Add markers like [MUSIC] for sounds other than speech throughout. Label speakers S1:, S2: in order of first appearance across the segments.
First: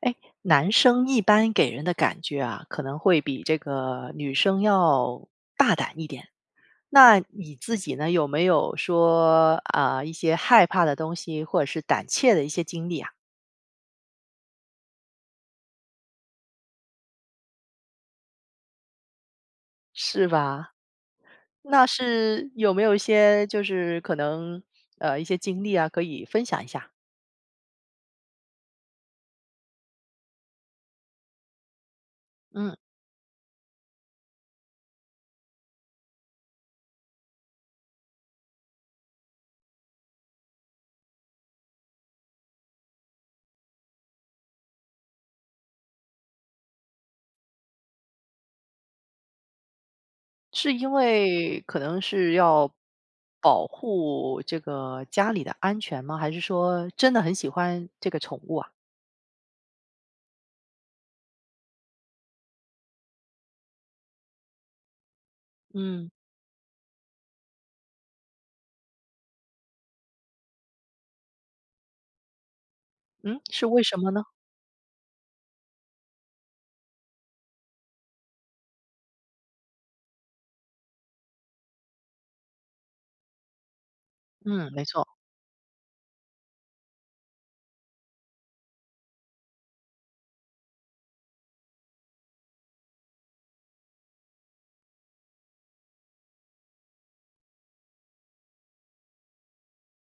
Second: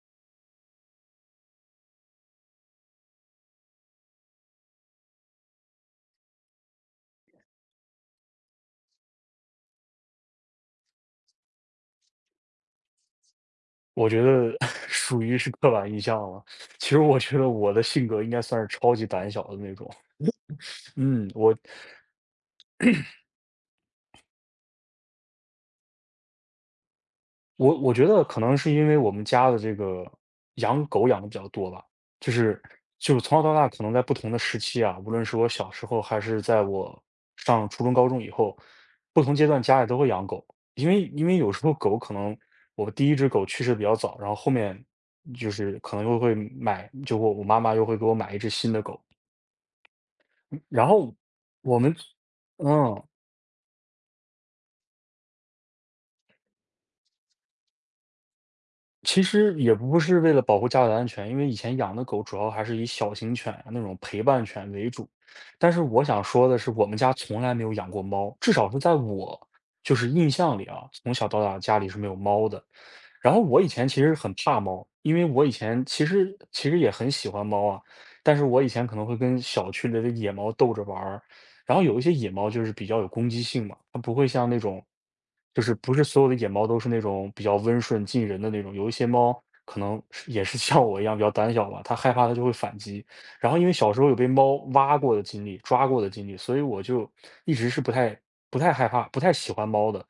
S1: 哎，男生一般给人的感觉啊，可能会比这个女生要大胆一点。那你自己呢，有没有说啊、一些害怕的东西，或者是胆怯的一些经历啊？
S2: 我觉得 [LAUGHS] 属于是刻板印象了。其实我觉得我的性格应该算是超级胆小的那种。
S1: 是吧？
S2: [LAUGHS] 嗯，我
S1: 那是有没有一些就是可能一些经历啊，可以分享一下？
S2: 我我觉得可能是因为我们家的这个养狗养的比较多吧，就是
S1: 嗯，
S2: 就是从小到大，可能在不同的时期啊，无论是我小时候还是在我上初中、高中以后，不同阶段家里都会养狗，因为有时候狗可能我第一只狗去世得比较早，然后后面就是可能又会买，就我妈妈又会给我买一只新的狗。
S1: 是
S2: 然
S1: 因
S2: 后
S1: 为可
S2: 我们
S1: 能是要
S2: 嗯，
S1: 保护这个家里的安全吗？还是说真的很喜欢这个宠物啊？
S2: 其实也不是为了保护家里的安全，因为以前养的狗主要还是以小型犬啊那种陪伴犬为主。但是我
S1: 嗯。
S2: 想说的是，我们家从来没有养过猫，至少是在我就是印象里啊，从小到大家里是没有猫的。然后
S1: 嗯，
S2: 我
S1: 是
S2: 以
S1: 为
S2: 前
S1: 什
S2: 其
S1: 么
S2: 实
S1: 呢？
S2: 很怕猫，因为我以前其实也很喜欢猫啊，但是我以前可能会跟小区里的野猫逗着玩儿，然后有一些野猫就是比较有攻击性嘛，它不会像那
S1: 嗯，
S2: 种，
S1: 没错。
S2: 就是不是所有的野猫都是那种比较温顺近人的那种，有一些猫可能是也是像我一样比较胆小吧，它害怕它就会反击。然后因为小时候有被猫挖过的经历、抓过的经历，所以我就一直是不太害怕、不太喜欢猫的。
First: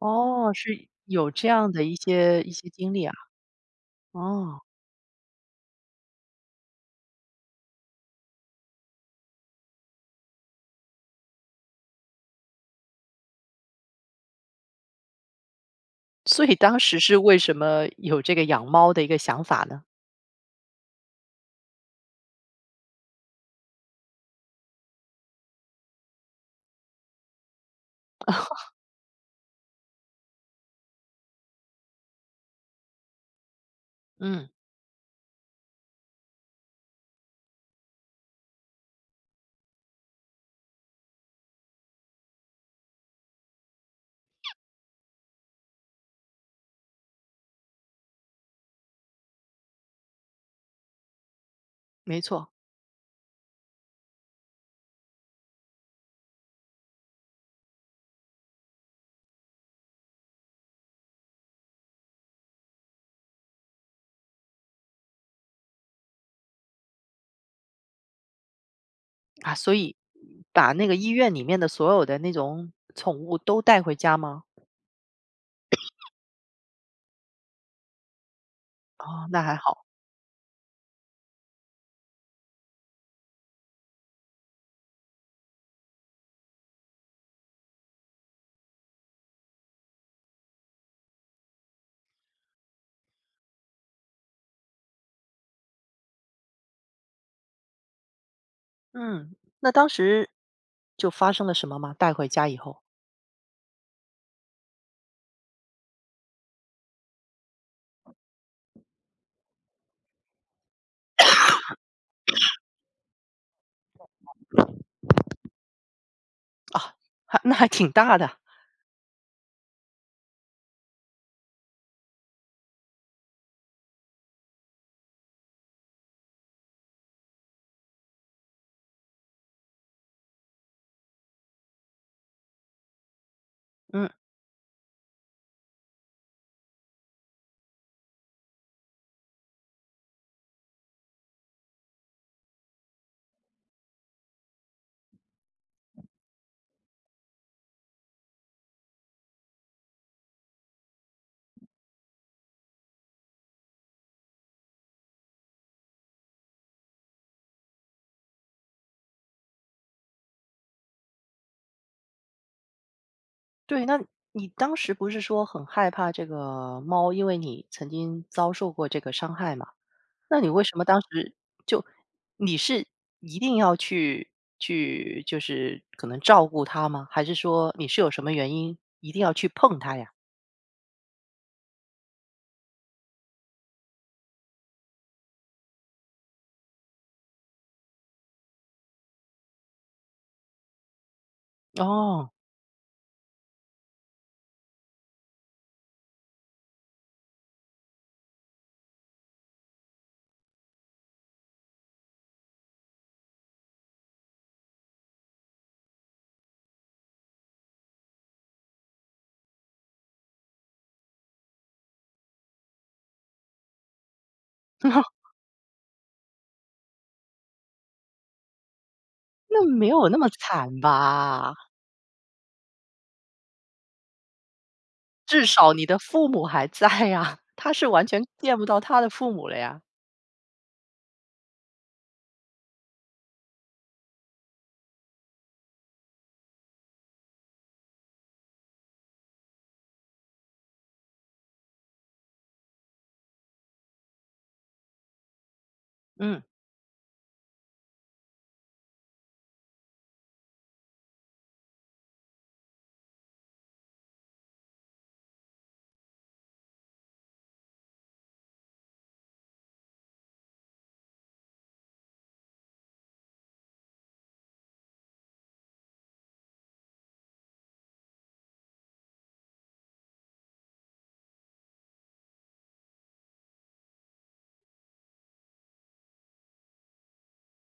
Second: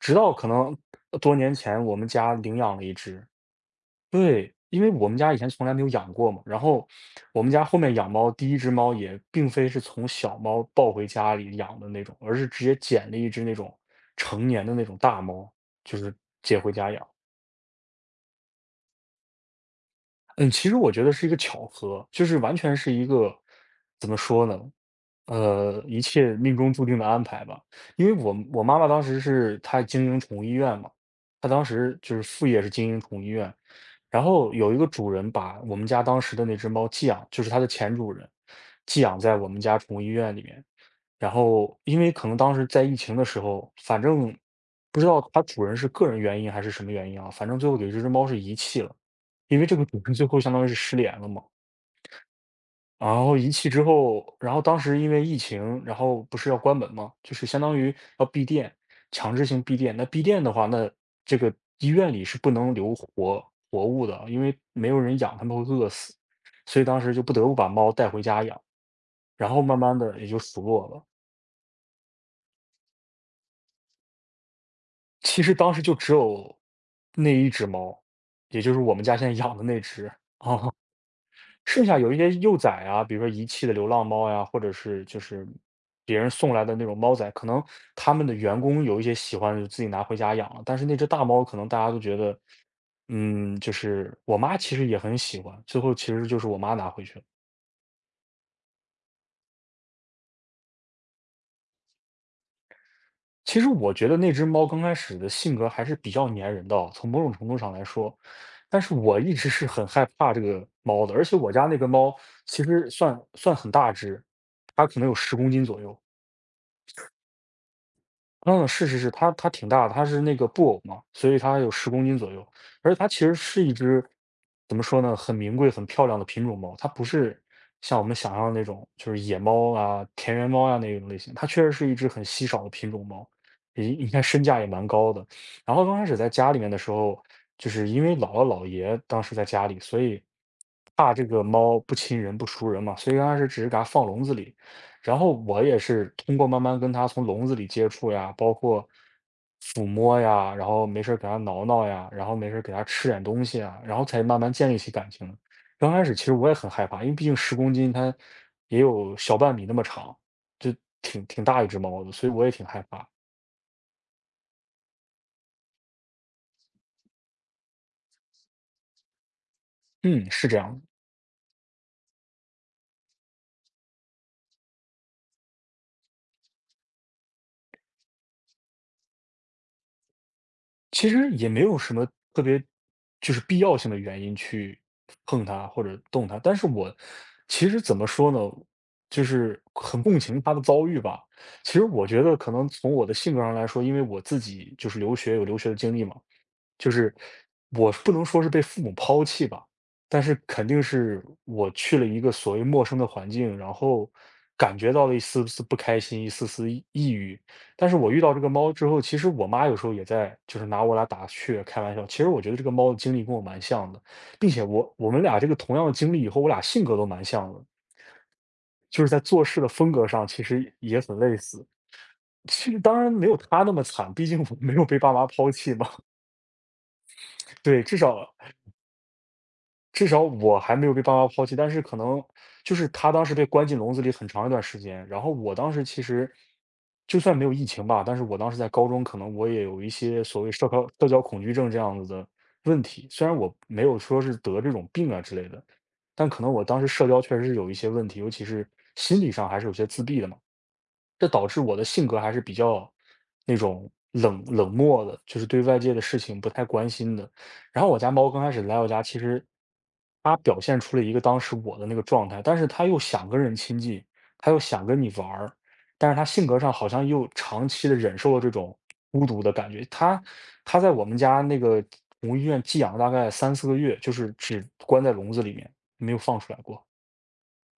S2: 直到可能
S1: 是有
S2: 多
S1: 这
S2: 年
S1: 样
S2: 前，
S1: 的一
S2: 我们家
S1: 些一
S2: 领
S1: 些
S2: 养了
S1: 经
S2: 一
S1: 历啊。
S2: 只。对，
S1: 哦，
S2: 因为我们家以前从来没有养过嘛，然后我们家后面养猫，第一只猫也并非是从小猫抱回家里养的那种，而是直接捡了一只那种成年的那种大猫，就是
S1: 所以
S2: 接回
S1: 当
S2: 家
S1: 时
S2: 养。
S1: 是为什么有这个养猫的一个想法呢？
S2: 嗯，其实我觉得是一个巧合，就是完全是一个怎么说呢？一切命中注定的安排吧。因为我妈妈当时是她经营宠物医院嘛，她当时就是副业是经营宠物医院，然
S1: 嗯，
S2: 后有一个主人把我们家当时的那只猫寄养，就是它的前主人，寄养在我们家宠物医院里面。然后因为可能当时在疫情的时候，反正不知道它主人是个人原因还是什么原因啊，反正最后给这只猫是遗弃了，因为这个主人最后相当于是失联了嘛。
S1: 没错。
S2: 然后遗弃之后，然后当时因为疫情，然后不是要关门嘛，就是相当于要闭店，强制性闭店。那闭店的话，那这个医院里是不能留活物的，因为没有人养，他们会饿死。所以当时就不得不把猫带回家养，然
S1: 啊，
S2: 后
S1: 所
S2: 慢
S1: 以
S2: 慢的也就死
S1: 把那
S2: 落
S1: 个
S2: 了。
S1: 医院里面的所有的那种宠物都带回家吗？
S2: 其实当时就只有那一只猫，也就是我们家
S1: 哦，
S2: 现在
S1: 那还
S2: 养的那
S1: 好。
S2: 只啊，[LAUGHS] 剩下有一些幼崽啊，比如说遗弃的流浪猫呀，或者是就是别人送来的那种猫崽，可能他们的员工有一些喜欢，就自己拿回家养了。但是那只大猫，可能大家都觉得，嗯，就是我妈其实也很喜欢，最后其实就是我妈拿回去了。
S1: 嗯，那当时就发生了什么吗？带回家以后，
S2: 其实我觉得那只猫刚开始的性格还是比较粘人的哦从某种程度上来说，但是我一直是很害怕这个猫的，而且我家那个猫其实算很大只，它可能有十公斤左右。
S1: 还那还挺大的。
S2: 嗯，是是是，它挺大的，它是那个布偶嘛，所以它有十公斤左右。而且它其实是一只怎么说呢，很名贵、很漂亮的品种猫。它不是像我们想象的那种，就是野猫啊、田园猫啊那种类型。它确实是一只很稀少的品种猫，也
S1: 嗯，
S2: 应该身价也蛮高的。然后刚开始在家里面的时候，就是因为姥姥姥爷当时在家里，所以怕这个猫不亲人、不熟人嘛，所以刚开始只是给它放笼子里。然后我也是通过慢慢跟它从笼子里接触呀，包括抚摸呀，然后没事儿给它挠挠呀，然后没事儿给它吃点东西啊，然后才慢慢建立起感情的刚开始其实我也很害怕，因为毕竟十公斤它也有小半米那么长，就挺大一只猫的，所以我也挺害怕。
S1: 对，那你当时不是说很害怕这个猫，因为你曾经遭受过这个伤害吗？
S2: 嗯，
S1: 那你
S2: 是这
S1: 为
S2: 样
S1: 什么
S2: 的。
S1: 当时就你是一定要去就是可能照顾他吗？还是说你是有什么原因一定要去碰他呀？
S2: 其实也没有什么特别就是必要性的原因去碰它或者动它，但是我其实怎么说呢，就是很共情他的遭遇吧。其实我觉
S1: 哦，
S2: 得可能从我的性格上来说，因为我自己就是留学有留学的经历嘛，就是我不能说是被父母抛弃吧，但是肯定是我去了一个所谓陌生的环境，然后感觉到了一丝丝不开心，一丝丝抑郁，但是我遇到这个猫之后，其实我妈有时候也在，就是拿我俩打趣开玩笑。其实我觉得这个猫的经历跟我蛮像的，并且我我们
S1: [LAUGHS]
S2: 俩这个同样的经历以后，我俩性格都蛮像的，就是在做事
S1: 那
S2: 的
S1: 没
S2: 风格
S1: 有那
S2: 上
S1: 么
S2: 其实
S1: 惨
S2: 也很类
S1: 吧？
S2: 似。其实当然没有他那么惨，毕竟我没有被爸妈
S1: 至
S2: 抛
S1: 少
S2: 弃
S1: 你
S2: 嘛。
S1: 的父母还在呀，
S2: [LAUGHS]
S1: 他
S2: 对，
S1: 是
S2: 至
S1: 完全
S2: 少
S1: 见不到他的父母了呀。
S2: 至少我还没有被爸妈抛弃，但是可能就是他当时被关进笼子里很长一段时间，然后我当时其实就算没有疫情吧，但是我当时在高中，可能我也有一些所谓社交恐惧症这样子的问题，虽然我没有说是得这种病啊之类的，但可
S1: 嗯，
S2: 能我当时社交确实是有一些问题，尤其是心理上还是有些自闭的嘛。这导致我的性格还是比较那种冷漠的，就是对外界的事情不太关心的。然后我家猫刚开始来我家，其实它表现出了一个当时我的那个状态，但是它又想跟人亲近，它又想跟你玩儿，但是它性格上好像又长期的忍受了这种孤独的感觉。它在我们家那个宠物医院寄养了大概三四个月，就是只关在笼子里面，没有放出来过。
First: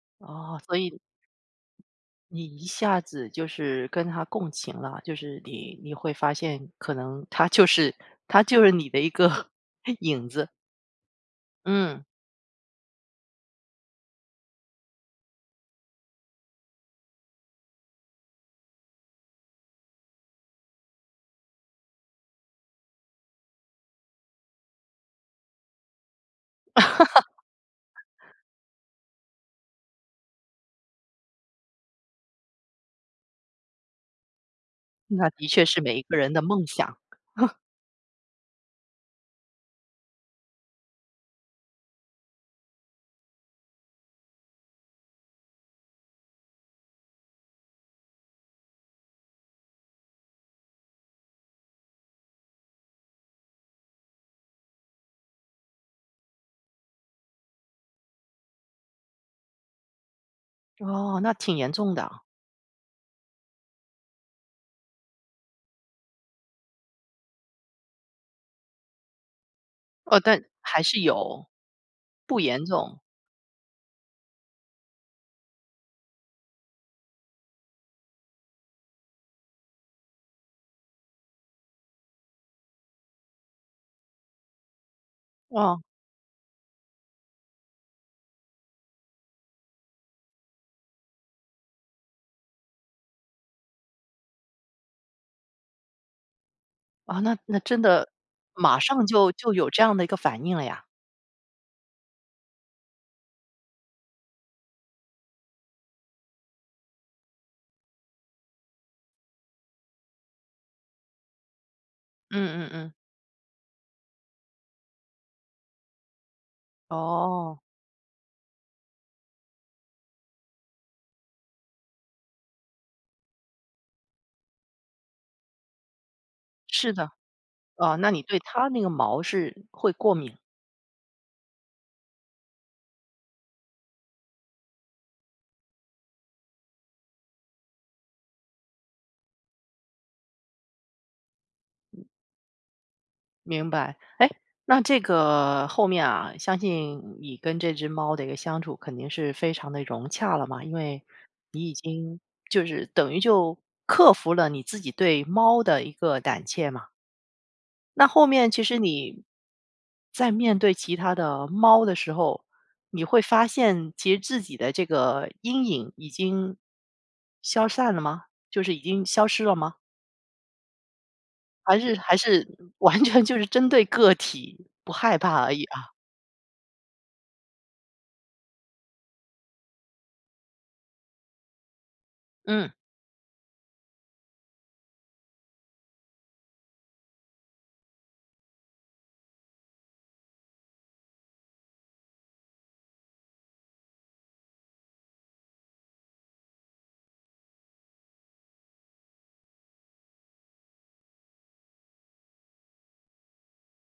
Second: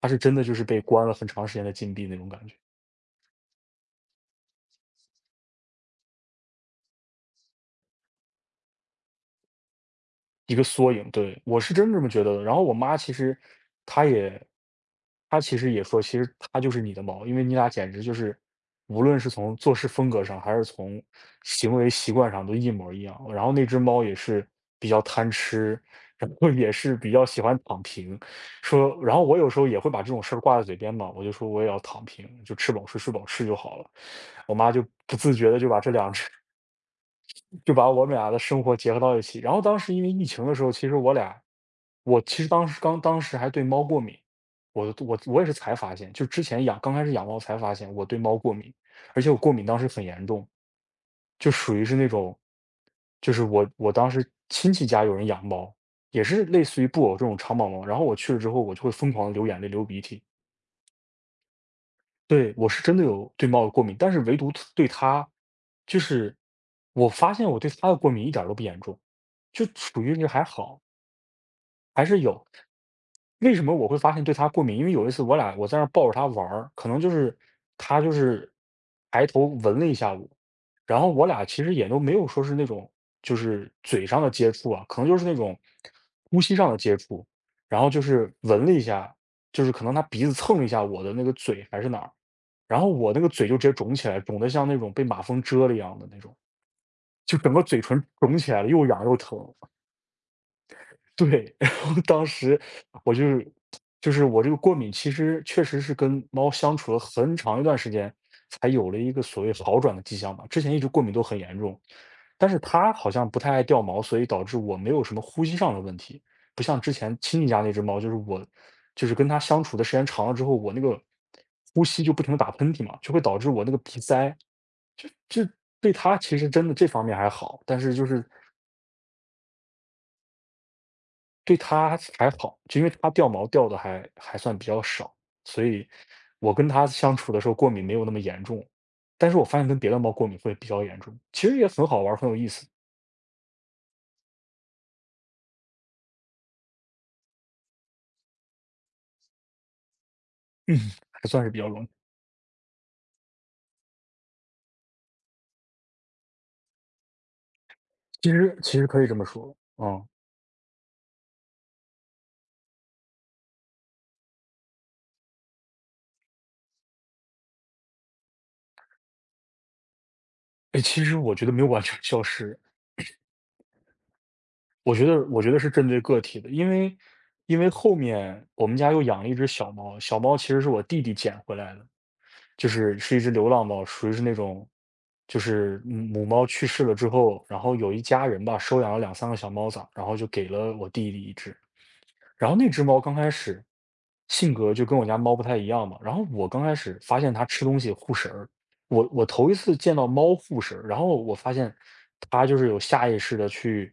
S2: 它是真的就
S1: 哦，
S2: 是
S1: 所
S2: 被
S1: 以
S2: 关了很长时间的禁闭那种
S1: 你
S2: 感觉。
S1: 一下子就是跟他共情了，就是你会发现，可能他就是他就是你的一个 [LAUGHS] 影子。
S2: 一个缩影，对，我是真这
S1: 嗯。
S2: 么觉得的。然后我妈其实她也，她其实也说，其实她就是你的猫，因为你俩简直就是，无论是从做事风格上，还是从行为习惯上，都一模一样。然后那只猫也是比较贪吃，然后也是比较喜欢躺平，说，然后我有时候也会把这种事儿挂在嘴边嘛，我就说我也要躺平，就吃饱睡，睡饱吃就好了。我妈就不
S1: 那
S2: 自
S1: 的
S2: 觉的
S1: 确
S2: 就
S1: 是
S2: 把这
S1: 每一
S2: 两
S1: 个
S2: 只
S1: 人的梦想。
S2: 就把我们俩的生活结合到一起。然后当时因为疫情的时候，其实我俩，我其实当时刚当时还对猫过敏，我也是才发现，就之前养刚开始养猫才发现我对猫过敏，而且我过敏当时很严重，就属于是那种，就是我当时亲戚家有人养猫，也是类似于布偶这种长毛猫，然后我去了之后，我就会疯狂的流眼泪、流鼻涕。
S1: 哦，那挺严重的。
S2: 对，我是真的有对猫有过敏，但是唯独它对它，就是我发现我对它的过敏一点儿都不严重，就属于
S1: 哦，
S2: 是还
S1: 但
S2: 好。
S1: 还是有。
S2: 还是
S1: 不
S2: 有。
S1: 严重，
S2: 为什么我会发现对它过敏？因为有一次我俩我在那儿抱着它玩儿，可能就是它就是抬头闻了一下我，然后我俩其实也都没有说是那种就是嘴上的接触啊，可能就是那种
S1: 哦，
S2: 呼吸上的接触，然后就是闻了一下，就是可能它鼻子蹭了一下我的那个嘴还是哪儿，然后我那个嘴就直接肿起来，肿得像那种被马蜂蛰了一样的那种，
S1: 啊，那
S2: 就整
S1: 那
S2: 个嘴
S1: 真
S2: 唇
S1: 的
S2: 肿起来了，
S1: 马
S2: 又痒
S1: 上
S2: 又
S1: 就
S2: 疼。
S1: 就有这样的一个反应了呀。
S2: 对，[LAUGHS] 然后当时我就是就是我这个过敏，其实确实是跟猫相处了很长一段时间，才有了一个所谓好转的迹象吧。之前一直过敏都很严重，但是
S1: 嗯嗯
S2: 它
S1: 嗯，
S2: 好像不太爱掉毛，所以导致我没有什么呼吸上的问题，不像之前亲戚
S1: 哦，
S2: 家那只猫，就是我就是跟它相处的时间长了之后，我那个呼吸就不停的打喷嚏嘛，就会导致我那个鼻塞，就对它其实真的这
S1: 是
S2: 方
S1: 的，
S2: 面还好，但是
S1: 哦，
S2: 就
S1: 那你
S2: 是
S1: 对它那个毛是会过敏？
S2: 对它还好，就因为它掉毛掉的还算比较少，所以我跟它相处的时候过敏没有那么严重。但是我发现跟别的猫过敏会比较严重，其实也很好玩儿很有意思，
S1: 明白，哎，那这个后面啊，相信你跟这只猫的一个相处肯定是非常的融洽了嘛，因为
S2: 还算是比
S1: 你
S2: 较
S1: 已
S2: 容易。
S1: 经就是等于就克服了你自己对猫的一个胆怯嘛。那后
S2: 其
S1: 面
S2: 实
S1: 其
S2: 其
S1: 实
S2: 实可以这
S1: 你
S2: 么说，嗯。
S1: 在面对其他的猫的时候，你会发现其实自己的这个阴影已经消散了吗？就是已经消失了吗？
S2: 哎，其实我觉得没有
S1: 还
S2: 完
S1: 是
S2: 全 [LAUGHS]
S1: 还
S2: 消
S1: 是
S2: 失。
S1: 完全就是针对个体，不
S2: 我觉
S1: 害
S2: 得我
S1: 怕
S2: 觉
S1: 而
S2: 得
S1: 已？
S2: 是针
S1: 啊？
S2: 对个体的，因为因为后面我们家又养了一只小猫，小猫其实是我弟弟捡回来的，就
S1: 嗯
S2: 是是一只流浪猫，属于是那种，就是母猫去世了之后，然后有一家人吧收养了两三个小猫崽儿然后就给了我弟弟一只，然后那只猫刚开始性格就跟我家猫不太一样嘛，然后我刚开始发现它吃东西护食儿，我头一次见到猫护食儿，然后我发现它就是有下意识的去，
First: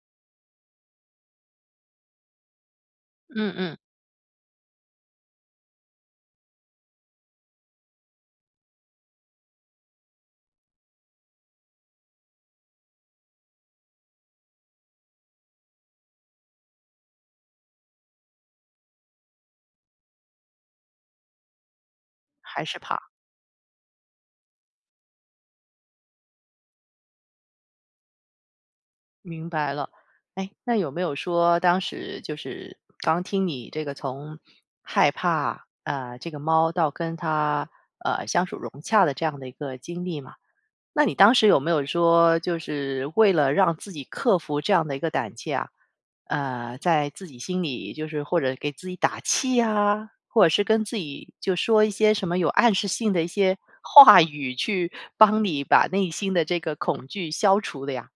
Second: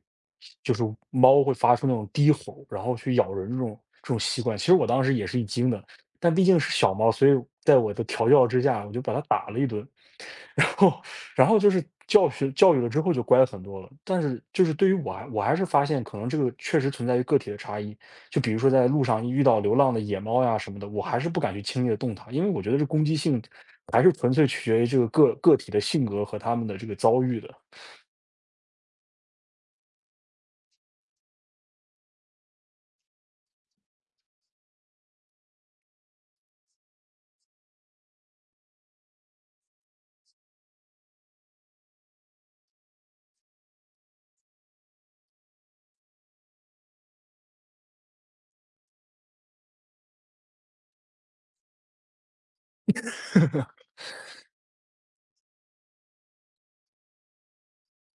S2: 就是猫会发出那种低吼，然后去咬人
S1: 嗯
S2: 这
S1: 嗯，
S2: 种这种习惯。其实我当时也是一惊的，但毕竟是小猫，所以在我的调教之下，我就把它打了一顿，[LAUGHS] 然后然后就是教学教育了之后就乖很多了。但是就是对于我还是发现可能这个确实存在于个体的差异。就比如说在路上一遇到流浪的野猫呀什么的，我还是不敢去轻易的动它，因为我
S1: 还
S2: 觉得
S1: 是
S2: 这
S1: 怕，
S2: 攻击性还是纯粹取决于这个个体的性格和他们的这个遭遇的。
S1: 明白了。哎，那有没有说当时就是刚听你这个从害怕这个猫到跟它相处融洽的这样的一个经历嘛？那你当时有没有说，就是为了让自己克服这样的一个胆怯啊，在自己心里就是或者给自己打气啊，或者是跟自己就说一些什么有暗示性的一些话语，去帮你把内心的这个恐惧消除的呀？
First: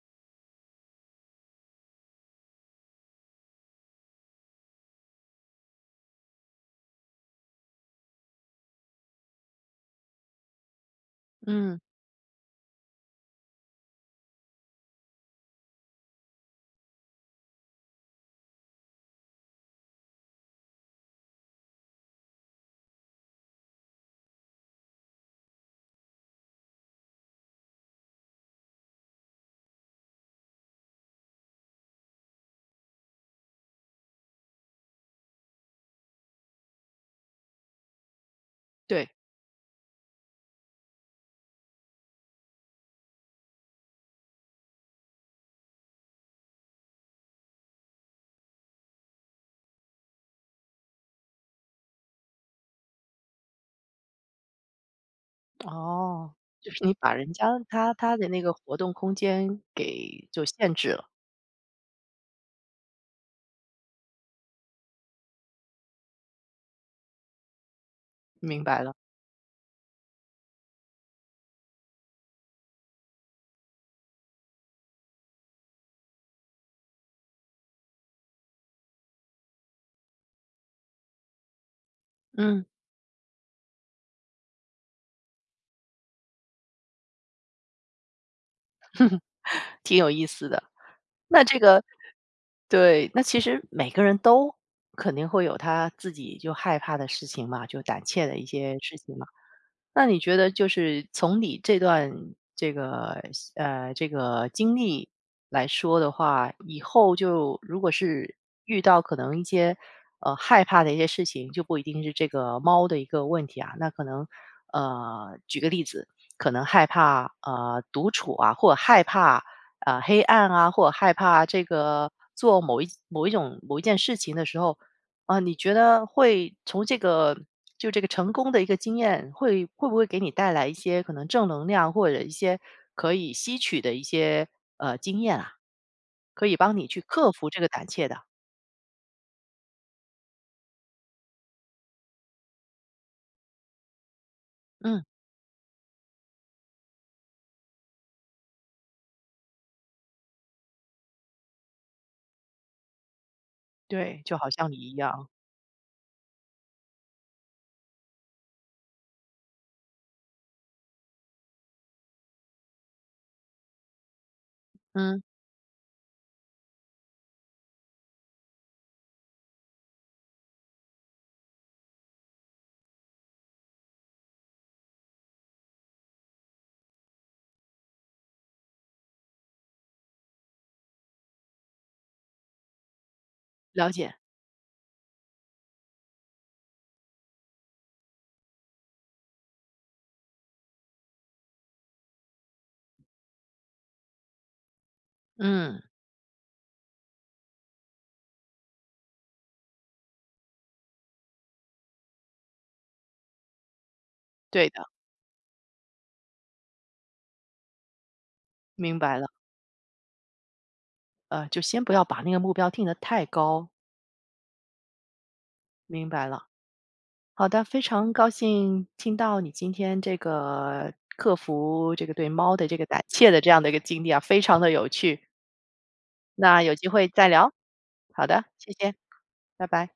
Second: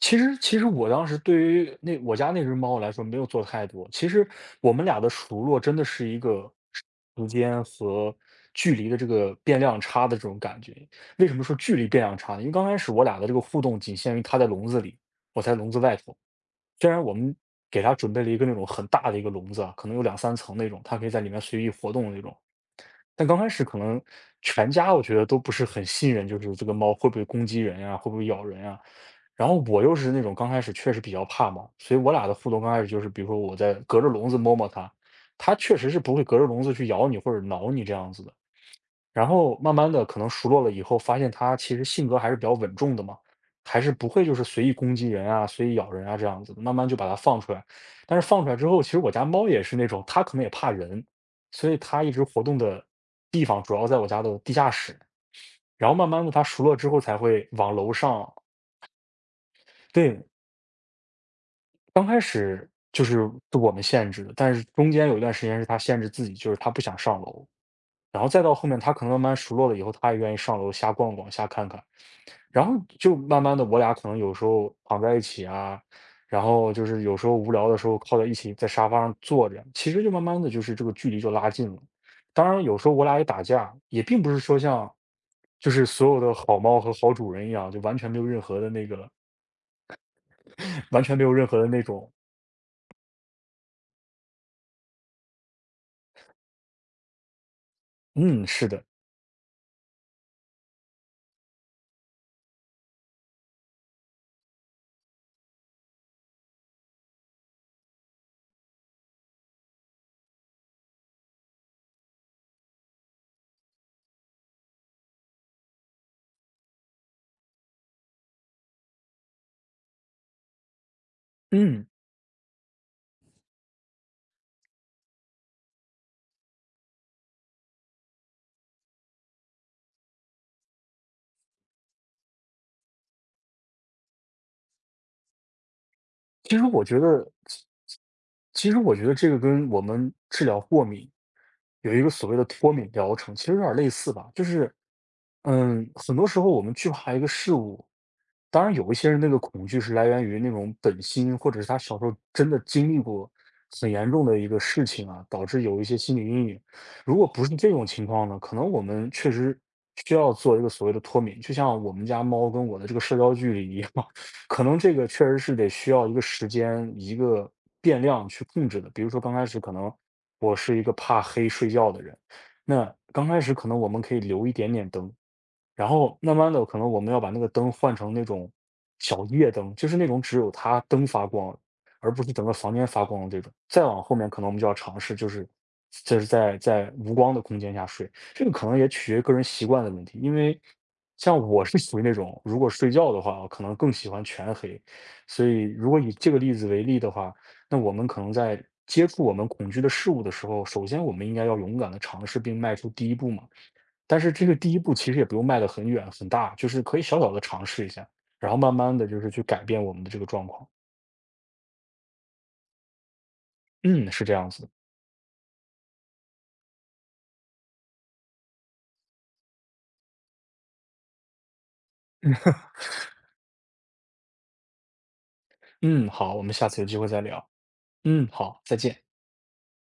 S2: 其实我当时对于那我家那只猫来说没有做太多。其实我们俩的熟络真的是一个时间和距离的这个变量差的这种感觉。为什么说距
S1: 嗯，
S2: 离变量差呢？因为刚开始我俩的这个互动仅限于它在笼子里，我在笼子外头。虽然我们给它准备了一个那种很大的一个笼子啊，可能有两三层那种，它可以在里面随意活动的那种。但刚开始可能全家我觉得都不是很信任，就是这个猫会不会攻击人呀，会不会咬人呀。然后我又是那种刚开始确实比较怕猫，所以我俩的互动刚开始就是，比如说我在隔着笼子摸摸它，它确实是不会隔着笼子去咬你或者挠你这样子的。
S1: 对。
S2: 然后慢慢的可能熟络了以后，发现它其实性格还是比较稳重的嘛，还是不会就是随意攻击人啊、随意咬人啊这样子的，慢慢就把它放出来。但是放出来之后，其实我家猫也是那种，它可能也怕人，所以它一直活动的地方主要在我家的地下室，然后慢慢的
S1: 哦，
S2: 它熟
S1: 就
S2: 络
S1: 是
S2: 之
S1: 你
S2: 后
S1: 把
S2: 才
S1: 人家
S2: 会往楼
S1: 他
S2: 上
S1: 的那个活动空间
S2: 对，
S1: 给就限制了，
S2: 就是是我们限制的，但是中间有一段时间是它限制自己，就是它不想上楼，然后再到
S1: 明
S2: 后面
S1: 白
S2: 它
S1: 了，
S2: 可能慢慢熟络了以后，它也愿意上楼瞎逛逛、瞎看看。然后就慢慢的，我俩可能有时候躺在一起啊，然后就是有时候无聊的时候靠在一起在沙发上坐着，其实就慢慢的，就是这个距离就拉近了。当然
S1: 嗯，
S2: 有时候我俩也打架，也并不是说像就是所有的好猫和好主人一样，就完全没有任何的那个
S1: [LAUGHS] 挺有意思的。
S2: [LAUGHS] 完全没有
S1: 那
S2: 任
S1: 这
S2: 何的
S1: 个
S2: 那种
S1: 对，那其实每个人都肯定会有他自己就害怕的事情嘛，就胆怯的一
S2: “嗯，是
S1: 些
S2: 的，
S1: 事情嘛。那你觉得就是从你这段这个这个经历来说的话，以后就如果是遇到可能一些害怕的一些事情，就不一定是这个猫的一个问题啊，那可能举个例子，可能害怕独处啊，或者害怕黑暗啊，或者害怕这
S2: 嗯”。
S1: 个做某一种某一件事情的时候，啊，你觉得会从这个就这个成功的一个经验，会不会给你带来一些可能正能量，或者一些可以吸取的一些经验啊？可以
S2: 其实
S1: 帮
S2: 我
S1: 你去
S2: 觉
S1: 克
S2: 得，
S1: 服这
S2: 其
S1: 个胆怯的。
S2: 实我觉得这个跟我们治疗过敏有一个所谓的脱敏疗程，其实有点儿类似吧。就是，
S1: 嗯，
S2: 嗯，很多时候我们惧怕一个事物，当然有一些人那个恐惧是来源于那种本心，或者是他小时候真的经历过很严
S1: 对，
S2: 重
S1: 就
S2: 的一
S1: 好
S2: 个
S1: 像你
S2: 事
S1: 一
S2: 情啊，
S1: 样。
S2: 导致有一些心理阴影。如果不是这种情况呢，可能我们确实需要做一个所谓的脱敏，就像我们家猫跟我的这个社交距离一样。可能这个
S1: 嗯，
S2: 确实是得需要一个时间、一个变量去控制的。比如说刚开始可能我是一个怕黑睡觉的人，那刚开始可能我们可以留一点点灯，然后慢慢的，可能我们要把那个灯换成那种小夜灯，就是那种只有它灯发光，而不是整个房间发光的这种。再
S1: 了
S2: 往
S1: 解。
S2: 后面，可能我们就要尝试，就是就是在无光的空间下睡。这个可能也取决于个人习惯的问题，因为像我是属于那种，如果睡觉的话，我可能更喜欢全黑。所以，
S1: 嗯，
S2: 如果以这个例子为例的话，那我们可能在接触我们恐惧的事物的时候，首先我们应该要勇敢的尝试并迈出第一步嘛。但是这个
S1: 对
S2: 第一
S1: 的，
S2: 步其实也不用迈得很远很大，就是可以小小的尝试一下，然后慢慢
S1: 明
S2: 的
S1: 白
S2: 就
S1: 了。
S2: 是去改变我们的这个状况。
S1: 呃，就先不要把那个目标定得太高，
S2: 嗯，是这样子的。
S1: 明白了。好的，非常高兴听到你今天这个克服这个对猫的这个胆怯的这样的一个经历啊，非常的有趣。
S2: 嗯，好，我们
S1: 那
S2: 下
S1: 有
S2: 次有
S1: 机
S2: 机会
S1: 会
S2: 再
S1: 再
S2: 聊。
S1: 聊。好
S2: 嗯，
S1: 的，
S2: 好，
S1: 谢
S2: 再
S1: 谢，
S2: 见。
S1: 拜拜。